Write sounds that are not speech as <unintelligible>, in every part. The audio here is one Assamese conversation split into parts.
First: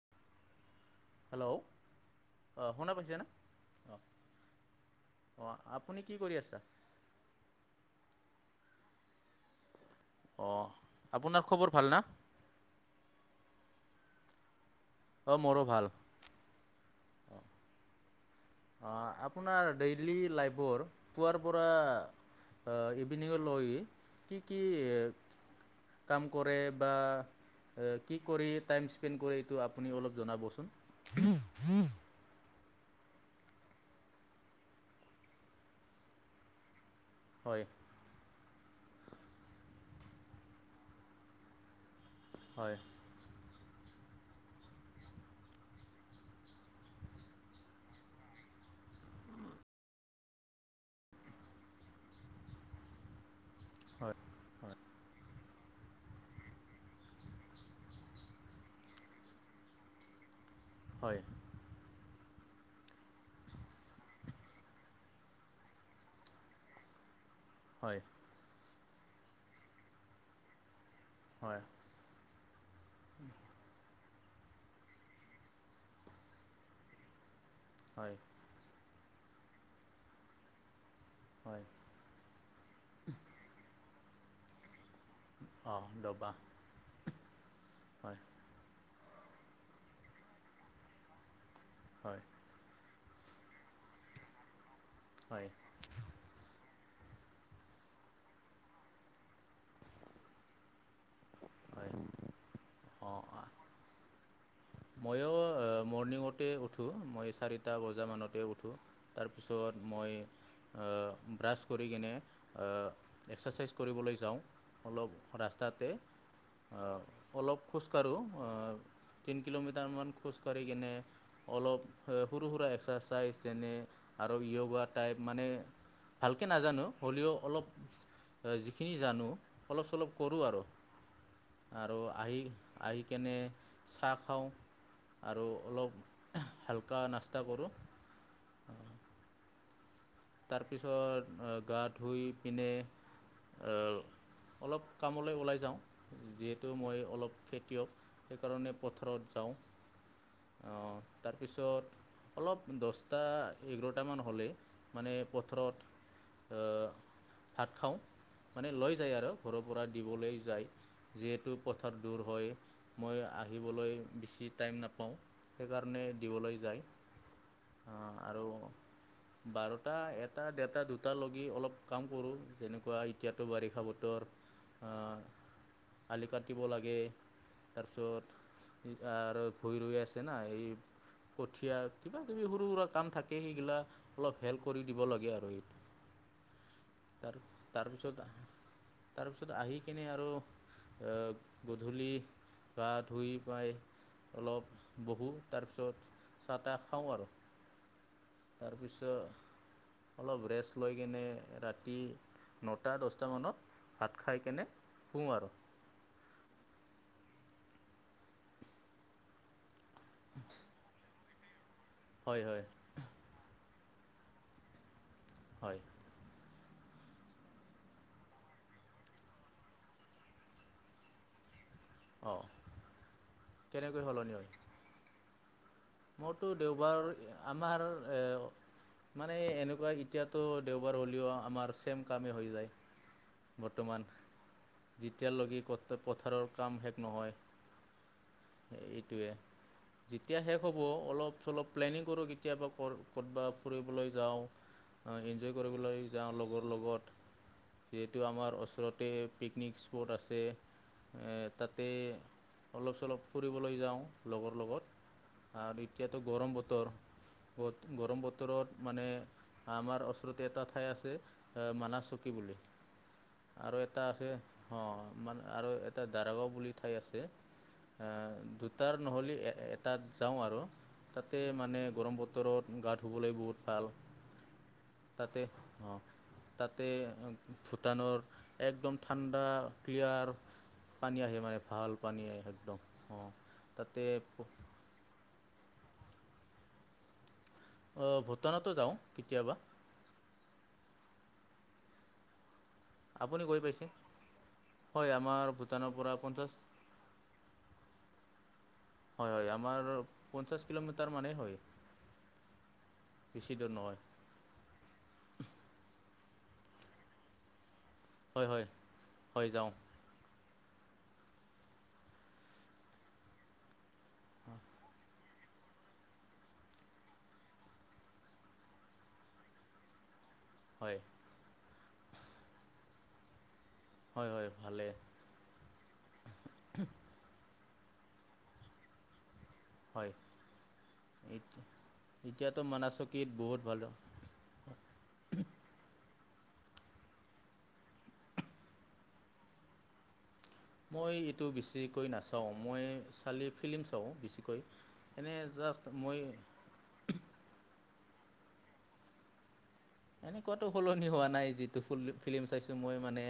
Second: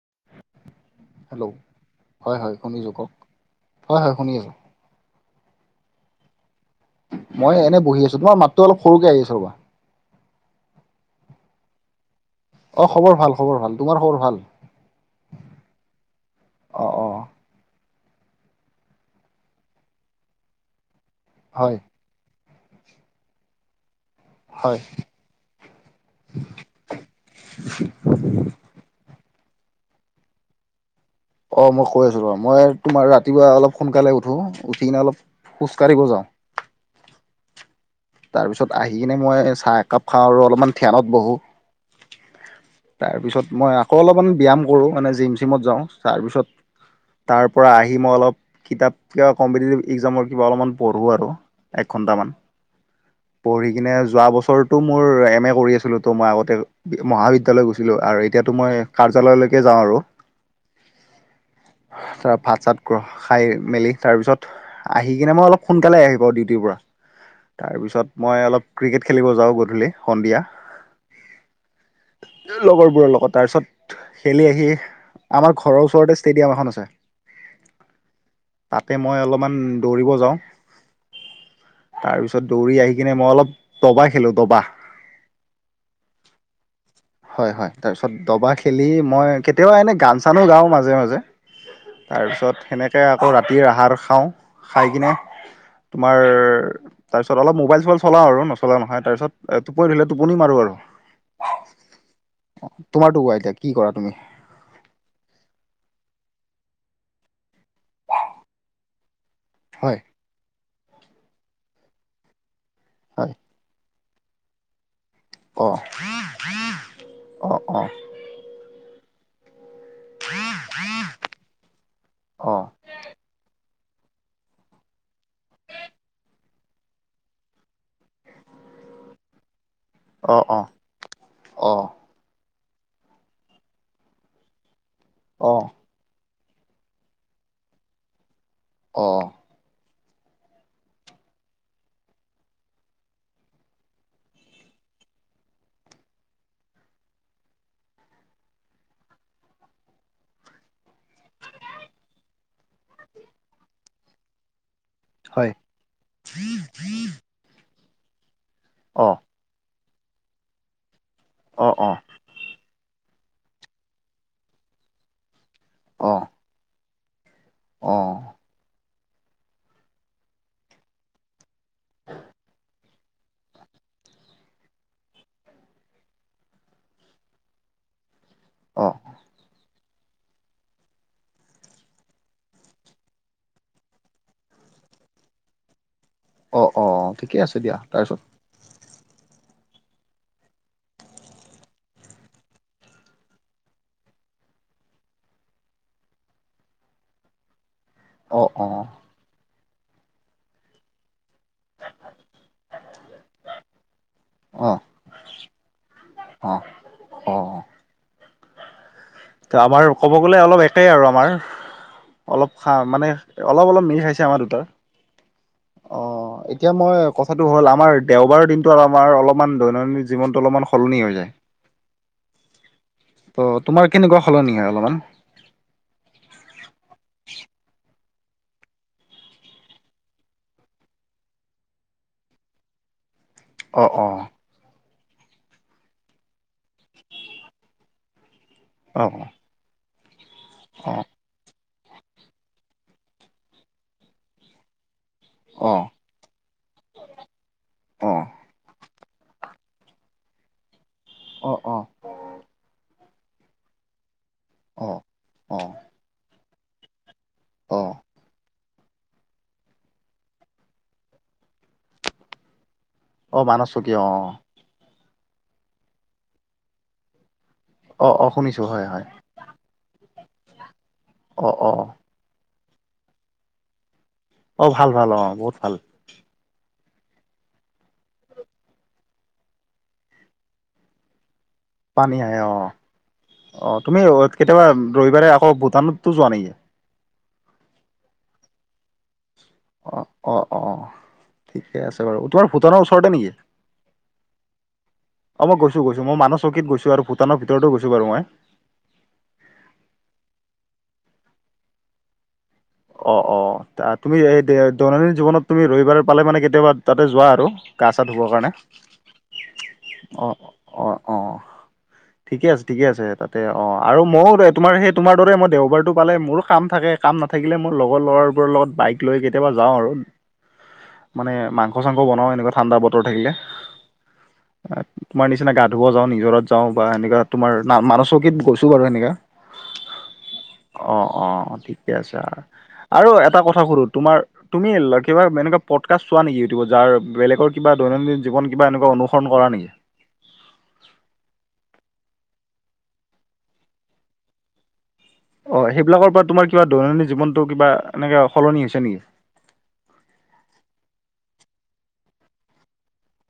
<inaudible> <unintelligible> হেল্ল' হয় হয় অঁ শুনা শুনিছোঁ কওক পাইছেনে হয় হয় শুনি আছোঁ। অ আপুনি কি কৰি কৰি আছা? মই এনে বহি আছো তোমাৰ মাতটো অলপ সৰুকে আহি আছে ৰ'বা। অ আপোনাৰ খবৰ ভাল ন? অ খবৰ ভাল খবৰ ভাল তোমাৰ খবৰ ভাল? অ মোৰো ভাল অঁ অঁ আহ। অ, আপোনাৰ ডেইলি লাইফৰ পুৱাৰ পৰা হয় অহ, ইভিনিঙ লৈ কি-কি হয় এ কাম কৰে বা অ, কি কৰি টাইম স্পেণ্ড কৰে টো আপুনি অলপ জনাবচোন? অ, মই কৈ আছো ৰবা মই তোমাৰ ৰাতিপুৱা অলপ সোনকালে উঠো উঠি কিনে অলপ খোজ কাঢ়িব যাওঁ। হয়। তাৰপিছত আহি কিনে মই চাহ একাপ খাওঁ আৰু অলপমান ধ্যানত বহো। হয় তাৰপিছত মই আকৌ অলপমান ব্যায়াম কৰোঁ মানে জিম চিমত যাওঁ তাৰপিছত তাৰপৰা আহি মই অলপ কিতাপ কিবা কম্পিটিটিভ ইকজামৰ কিবা অলপমান পঢ়োঁ আৰু এক ঘণ্টামান। পঢ়ি কিনে হয় যোৱা হয় বছৰতো মোৰ এম এ কৰি আছিলো ত' মই আগতে মহাবিদ্যালয় গৈছিলো আৰু এতিয়াতো মই কাৰ্যালয়লৈকে যাওঁ আৰু। হয়। ধৰা ভাত চাত কোৱা খাই মেলি তাৰ পিছত আহি কিনে মই অলপ সোনকালে আহি পাও ডিউটিৰ পৰা। <inaudible> তাৰপিছত মই অলপ ক্ৰিকেট খেলিব যাওঁ গধূলি সন্ধিয়া হয় লগৰবোৰৰ লগত তাৰপিছত খেলি আহি আমাৰ ঘৰৰ ওচৰতে ষ্টেডিয়াম এখন আছে হয়। তাতে মই অলপমান দৌৰিব যাওঁ হয় তাৰপিছত দৌৰি আহি কিনে মই অলপ তবা খেলোঁ দবা। অঁ দবা হয় হয় তাৰ পিছত দবা খেলিম মই কেতিয়াবা এনেই গান চানো গাও মাজে মাজে হয় তাৰপিছত সেনেক কে আকৌ ৰাতিৰ আহাৰ খাওঁ খাই কিনে হয় তোমাৰ তাৰ পিছত অলপ মোবাইল চোবাইল চলা আৰু নচলা নহয় তাৰ পিছত টোপনি ধৰিলে টোপনি মাৰো আৰু। হয় অ তোমাৰতো কোৱা অঁ এতিয়া কি কৰা তুমি? ময়ো মৰ্ণিঙতে উঠো মই চাৰিটা বজা মানতে উঠো তাৰপিছত হয় মই আহ ব্ৰাছ কৰি কিনে অ হয় এক্সাৰচাইজ কৰিবলৈ যাওঁ অলপ অ ৰাস্তাতে অ অলপ খোজকাঢ়ো তিনি কিলোমিট টাৰ মান খোজ কাঢ়ি কিনে অলপ সৰু অ অ অ সুৰা এক্সাৰচাইজ যেনে আৰু য়োগা টাইপ মানে ভালকে নাজানো হ'লেও অলপ যিখিনি জানো অলপ- চলপ কৰোঁ আৰু অ আৰু আহি আহি কিনে চাহ খাওঁ আৰু অ অলপ হালকা নাস্তা কৰোঁ। অ'। তাৰপিছত গা ধুই পিনে অলপ কামলৈ ওলাই যাওঁ, যিহেতু মই অলপ খেতিয়ক। সেইকাৰণে পথাৰত যাওঁ। অ', তাৰপিছত অলপ দশটা, এঘৰটামান হ'লে মানে হয় পথাৰত অ', ভাত খাওঁ। মানে লৈ অ যায় আৰু ঘৰৰ পৰা দিবলৈ যায় যিহেতু অ অ পথাৰ দূৰ হয়। মই আহিবলৈ বেছি টাইম নাপাওঁ সেইকাৰণে অ দিবলৈ যায়। অ', অ আৰু বাৰটা, এটা, দেৰটা, দুটা লগি অলপ কাম কৰোঁ যেনেকুৱা এতিয়াতো বাৰিষা বতৰ, আ'। আলি কাটিব লাগে অ তাৰপিছত আৰু ভুই ৰৈ আছে না, এই কঠীয়া কিবা- কিবি সৰু- সুৰা কাম থাকে সেইগিলা অলপ হেল্প কৰি দিব লাগে আৰু এইটো অ', অ' ঠিকে আছে দিয়া তাৰপিছত তাৰপিছত আহি কিনে আৰু আ'হ গধূলি বা ধুই পাই অলপ বহোঁ তাৰপিছত চাহ -তাহ খাওঁ আৰু অ অ তাৰপিছত অলপ ৰেষ্ট লৈ কিনে ৰাতি নটা, দচটামানত ভাত খাই কেনে অ শুওঁ আৰু অ', অ'। আমাৰ ক'ব গ'লে অলপ একেই আৰু আমাৰ হয় অলপ হয় খা মানে অলপ অলপ মিল খাইছে আমাৰ দুটাৰ হয়। অ এতিয়া মই কথাটো হ'ল আমাৰ দেওবাৰৰ দিনটো আমাৰ অলপমান দৈনন্দিন জীৱনটো অলপমান সলনি হৈ যায়। অঁ ত তোমাৰ কেনেকুৱা সলনি হয় অলপমান? মোৰতো দেওবাৰ আমাৰ এ মানে এনেকুৱা এতিয়াতো দেওবাৰ হ'লেও আমাৰ ছেম কামেই হৈ যায়। অ বৰ্তমান অ যেতিয়ালৈকে পথাৰৰ কাম শেষ নহয়। অ এইটোৱে অ যেতিয়া শেষ হ'ব অলপ- চলপ প্লেনিং কৰোঁ। কেতিয়াবা কত ক'তবা ফুৰিবলৈ যাওঁ। এনজয় অ কৰিবলৈ যাওঁ, লগৰ লগত অ অ যিহেতু আমাৰ ওচৰত তাতে পিকনিক স্পট আছে অ তাতে অলপ- চলপ ফুৰিবলৈ যাওঁ, লগৰ অ লগত আৰু এতিয়াতো গৰম বতৰ অ অ গৰম বতৰত মানে আমাৰ ওচৰতে এটা ঠাই আছে এ মানা চকী বুলি। অ মানস আৰু চকীয়া এটা অ আছে অ মানে আৰু এটা দাৰাগাঁও বুলি ঠাই আছে। অ অ শুনিছোঁ হয় দুটাৰ হয় নহ'লে এটাত যাওঁ আৰু তাতে অ অ মানে গৰম বতৰত গা ধুবলৈ বহুত ভাল। অ', ভাল, ভাল অ তাতে বহুত ভাল। অ তাতে ভূটানৰ একদম ঠাণ্ডা ক্লিয়াৰ পানী আহে মানে। ভাল পানী আহে অ', একদম অঁ অ', তুমি তাতে কেতিয়াবা ৰবিবাৰে অ', ভূটানততো যোৱা নেকি? অ', ভূটানতো যাওঁ কেতিয়াবা। অ', অ', অ' ঠিকে আছে বাৰু তোমাৰ ভূটানৰ ওচৰতে নেকি? আপুনি গৈ পাইছে হয় আমাৰ অ', মই গৈছো ভূটানৰ গৈছো পৰা মই মানুহ পঞ্চাছ চকীত গৈছো আৰু ভূটানৰ ভিতৰত গৈছো বাৰু মই। হয়, হয় আমাৰ পঞ্চাশ কিলোমিটাৰ মানে হয়। অ', অ' বেছি দূৰ নহয় তুমি এই দৈনন্দিন জীৱনত তুমি ৰবিবাৰ পালে মানে কেতিয়াবা তাতে যোৱা আৰু গা চা ধুবৰ হয় কাৰণে হয় হয় যাওঁ অ', অ'। অ <unintelligible> ঠিকে আছে ঠিকে আছে তাতে অ', আৰু ময়ো তোমাৰ সেই তোমাৰ দৰে মই দেওবাৰটো পালে মোৰো কাম থাকে কাম নাথাকে থাকিলে মোৰ লগৰ ল'ৰাবোৰৰ লগত বাইক লৈ কেতিয়াবা যাওঁ আৰু হয় মানে মাংস চাংস বনাও এনেকুৱা ঠাণ্ডা বতৰ থাকিলে হয় হয় ভালে তোমাৰ নিচিনা গা ধুব যাওঁ নিজৰাত যাওঁ বা এনেকুৱা তোমাৰ না মান চকীত গৈছোঁ বাৰু সেনেকা‌ হয় অ', - অ', এত -অ', ঠিক এতিয়াতো আৰু মানাচকীত এটা বহুত কথা সুধো ভাল তোমাৰ তুমি <unintelligible> এনেকুৱা পটকাস্ত চোৱা নেকি ইউটিউবত যাৰ বেলেগৰ কিবা দৈনন্দিন জীৱন কিবা এনেকুৱা অনুসৰণ কৰা নেকি? মই এইটো বেছিকৈ নাচাওঁ মই চালে ফিল্ম চাওঁ বেছিকৈ এনে অ', জাষ্ট সেইবিলাকৰ মই পৰা তোমাৰ কিবা দৈনন্দিন জীৱনতটো কিবা এনেকে সলনি হৈছে নেকি? এনেকুৱাতো সলনি হোৱা নাই যিটো ফ ফিল্ম চাইছো মই মানে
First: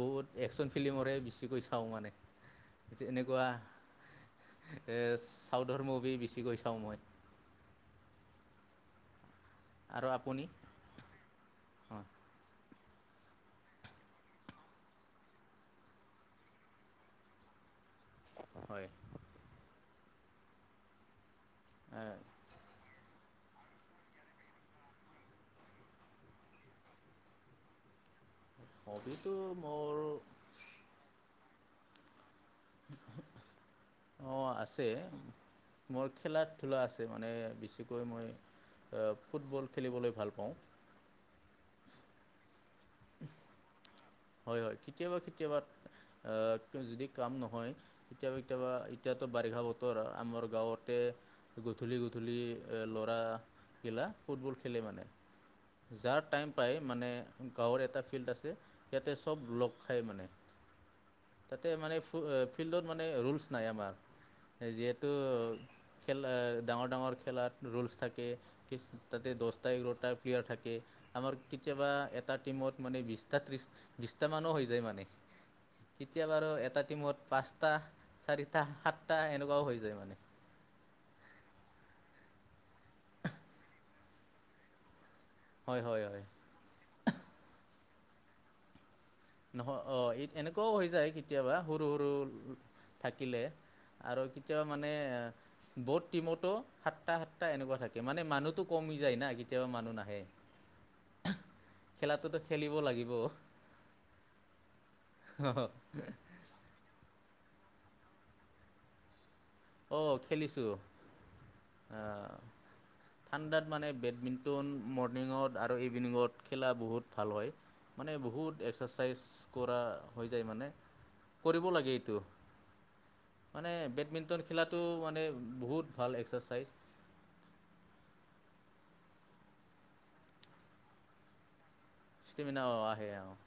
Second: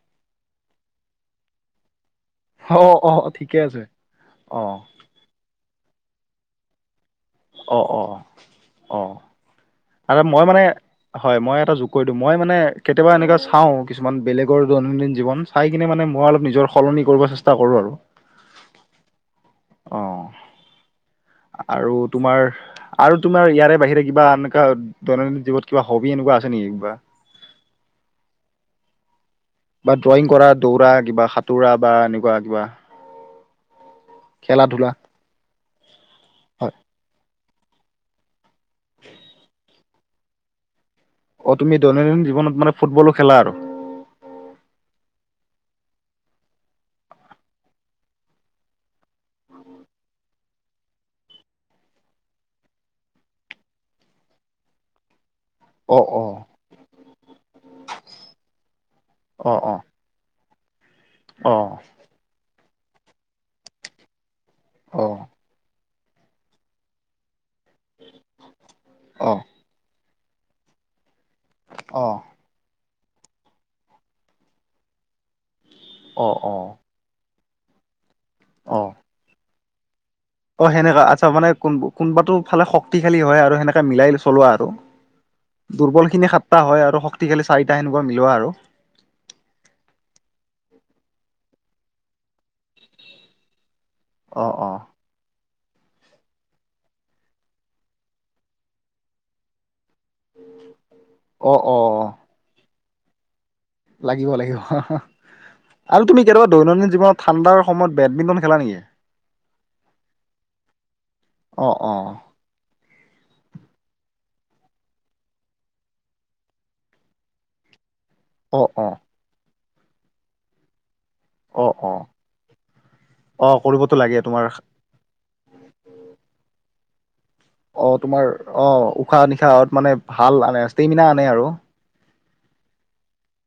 বহুত একচন ফিলিম বেছিকৈ চাওঁ মানে অ', -অ', এনেকুৱা ঠিকে আছে অ', চাউথৰ মুভি বেছিকৈ চাওঁ মই অ', -অ', - অ', আৰু মই মানে হয় মই এটা যোগ অঁ কৰি দিওঁ মই মানে কেতিয়াবা এনেকুৱা চাওঁ কিছুমান বেলেগৰ দৈনন্দিন জীৱন চাই কিনে মানে মই অলপ নিজৰ সলনি কৰিব চেষ্টা কৰোঁ আৰু হয়। অ', আৰু তোমাৰ আৰু তোমাৰ ইয়াৰে বাহিৰে কিবা এনেকুৱা দৈনন্দিন জীৱনত কিবা হবি এনেকুৱা আছে নেকি কিবা? হবি বা ড্ৰয়িং কৰা দৌৰা কিবা সাঁতোৰা বা এনেকুৱা কিবা অ', খেলা আছে ধূলা মোৰ হয়। খেলা-ধূলা আছে মানে বেছিকৈ মই ফুটবল খেলিবলৈ ভাল পাওঁ। অ', তুমি দৈনন্দিন জীৱনত মানে ফুটবলো খেলা আৰু হয়-হয় কেতিয়াবা-কেতিয়াবা অ', যদি কাম নহয় কেতিয়াবা-কেতিয়াবা এতিয়াতো বাৰিষা বতৰ আমাৰ গাঁৱতে গধূলি-গধূলি এ ল'ৰা গিলা ফুটবল খেলে মানে অ যাৰ অ টাইম পাই মানে গাঁৱৰ এটা ফিল্ড আছে ইয়াতে চব অ লগ অ খাই মানে অ তাতে মানে ফ ফিল্ডত মানে ৰুলচ নাই আমাৰ অ যিহেতু খেল ডাঙৰ ডাঙৰ খেলাত ৰোলচ থাকে কি অ অ তাতে দহটা এঘাৰটা প্লেয়াৰ থাকে আমাৰ কেতিয়াবা এটা টিমত মানে বিছটা ত্ৰিছ বিশটা মানো হৈ যায় মানে কেতিয়া অ অ বাৰু এটা অ টিমত পাঁচটা চাৰিটা সাতটা এনেকুৱাও হৈ যায় মানে অ', সেনেকা আচ্ছা মানে কোন কোনোবাটো ফালে শক্তিশালী হয় আৰু সেনেকা মিলাই চলোৱা আৰু হয় হয় দুৰ্বল হয় খিনি সাতটা হয় আৰু শক্তিশালী চাৰিটা সেনেকুৱা মিলোৱা আৰু নহয় অ', এনেকুৱাও হৈ যায় কেতিয়াবা সৰু-সৰু থাকিলে আৰু অ কেতিয়াও অ মানে বহুত টিমতো সাতটা-সাতটা এনেকুৱা থাকে মানে মানুহতো কমি যায় না কেতিয়াবা মানুহ নাহে অ অ খেলাটোতো খেলিব লাগিব। লাগিব লাগিব, আৰু তুমি কেতিয়াবা দৈনন্দিন জীৱনত ঠাণ্ডাৰ সময়ত বেডমিণ্টন খেলা নেকি? অ', খেলিছোঁ অ', ঠাণ্ডাত মানে বেডমিণ্টন, মৰ্ণিঙত আৰু ইভিনিঙত খেলা বহুত ভাল হয়। মানে বহুত অ অ এক্সেৰচাইজ কৰা হৈ যায় মানে কৰিব অ লাগে অ এইটো অ মানে কৰিবতো লাগে বেডমিণ বেডমিণ্টন তোমাৰ খেলাটো মানে বহুত ভাল এক্সেৰচাইজ অ', তোমাৰ অ', উশাহ-নিশাহত মানে ভাল আনে, ষ্টেমিনা আনে আৰু ষ্টেমিনা অ', আহে অ'।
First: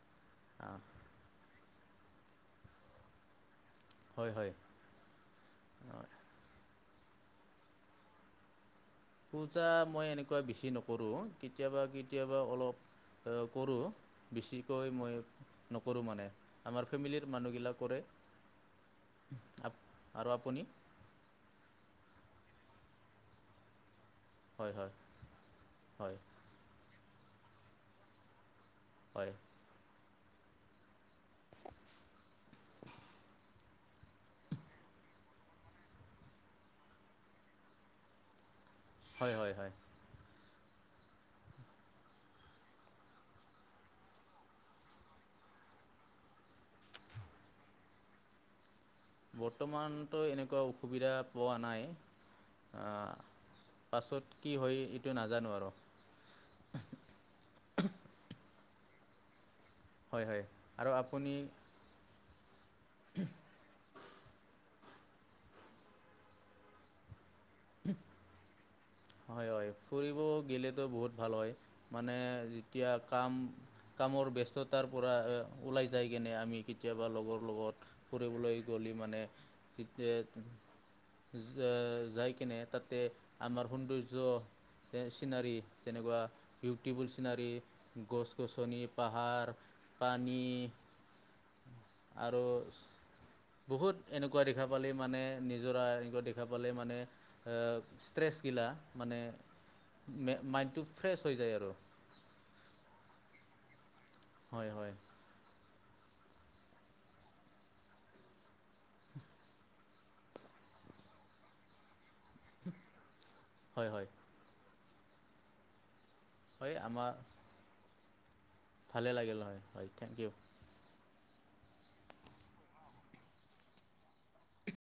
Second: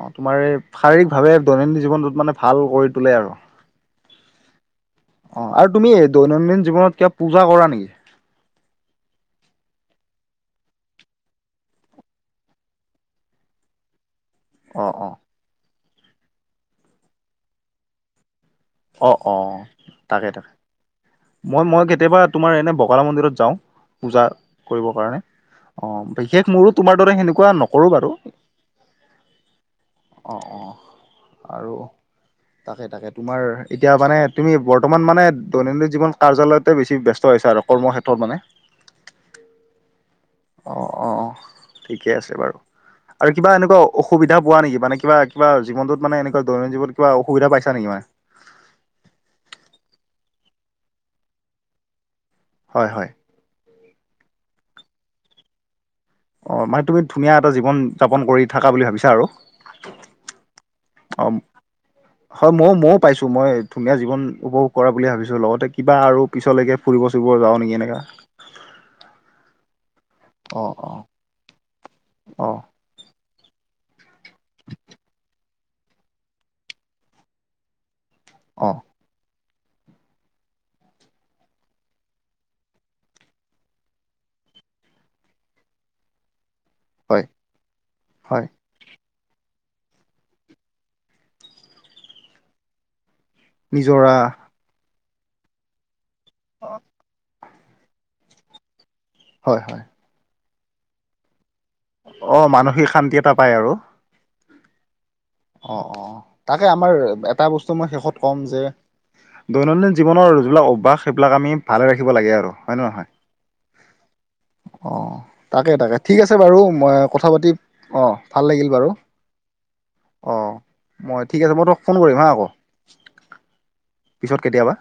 অ', তোমাৰ অ শাৰীৰিক ভাৱে দৈনন্দিন জীৱনটোত মানে ভাল কৰি তোলে আৰু। হয় হয় অ', আৰু তুমি অ। দৈনন্দিন জীৱনত কিবা পূজা কৰা নিকি? পূজা মই এনেকুৱা বেছি নকৰো, কেতিয়াবা কেতিয়াবা অলপ অ', কৰো। অ বেছিকৈ অ মই নকৰোঁ মানে, আমাৰ ফেমিলিৰ মানুহবিলা কৰে অ', অ', তাকে আৰু তাকে, আপুনি মই-মই কেতিয়াবা তোমাৰ এনে বগলা মন্দিৰত যাওঁ, পূজা হয় হয় কৰিবৰ কাৰণে, অ' হয় বিশেষ মোৰো তোমাৰ দৰে সেনেকুৱা নকৰোঁ বাৰু। হয়। অ' অ', আৰু তাকে তাকে, তোমাৰ এতিয়া মানে তুমি বৰ্তমান মানে দৈনন্দিন জীৱন কাৰ্যালয়তে বেছি ব্যস্ত হৈছা আৰু কৰ্মক্ষেত্ৰত মানে। হয় হয় হয়। অ অ ঠিকেই আছে বাৰু। আৰু কিবা এনেকুৱা অসুবিধা পোৱা নেকি, মানে কিবা কিবা জীৱনটোত মানে এনেকুৱা দৈনন্দিন জীৱনত কিবা অসুবিধা পাইছা নেকি মানে? বৰ্তমানতো এনেকুৱা অসুবিধা পোৱা নাই। হয় হয়। পাছত কি হয় এইটো নাজানো আৰু। অ মানে তুমি ধুনীয়া এটা জীৱন যাপন কৰি থাকা বুলি ভাবিছা আৰু। হয় হয় আৰু অ আপুনি? হয় ময়ো ময়ো পাইছোঁ, মই ধুনীয়া জীৱন উপভোগ কৰা বুলি ভাবিছো লগতে কিবা আৰু পিছলৈকে ফুৰিব চুৰিব যাওঁ নেকি এনেকা। হয় হয়, ফুৰিব অ গেলেতো অ বহুত ভাল হয়, মানে অ যেতিয়া কাম কামৰ ব্যস্ততাৰ পৰা ওলাই যায় কেনে আমি কেতিয়াবা লগৰ লগত ফুৰিবলৈ অ গ'লি মানে যিতেত যা যাই কেনে, তাতে আমাৰ সৌন্দৰ্য যে চিনেৰি তেনেকুৱা বিউটিফুল হয় চিনেৰী, হয় গছ-গছনি, পাহাৰ, পানী আৰু নিজৰা বহুত এনেকুৱা দেখা পালে মানে, নিজৰা এংকত দেখা পালে মানে ষ্ট্ৰেছ গিলা মানে হয় হয় মে মাইণ্ড টো ৰিফ্ৰেছ হৈ যায় আৰু। অ মানসিক শান্তি এটা পায় আৰু। হয় হয়। অ অ তাকে আমাৰ এটা বস্তু মই শেষত কম যে দৈনন্দিন জীৱনৰ যিবিলাক অভ্যাস, সেইবিলাক আমি ভালে ৰাখ খিব লাগে আৰু, হয় নে নহয়, হয় হয় অ', তাকে তাকে। ঠিক আছে বাৰু, হয় মই আমাৰ কথা পাতি, অ' ভালে লাগিল হয়, হয়। থেংক ইউ অ', মই ঠিক আছে মই তোমাক ফোন কৰিম হা আকৌ, পিছত কেতিয়াবা।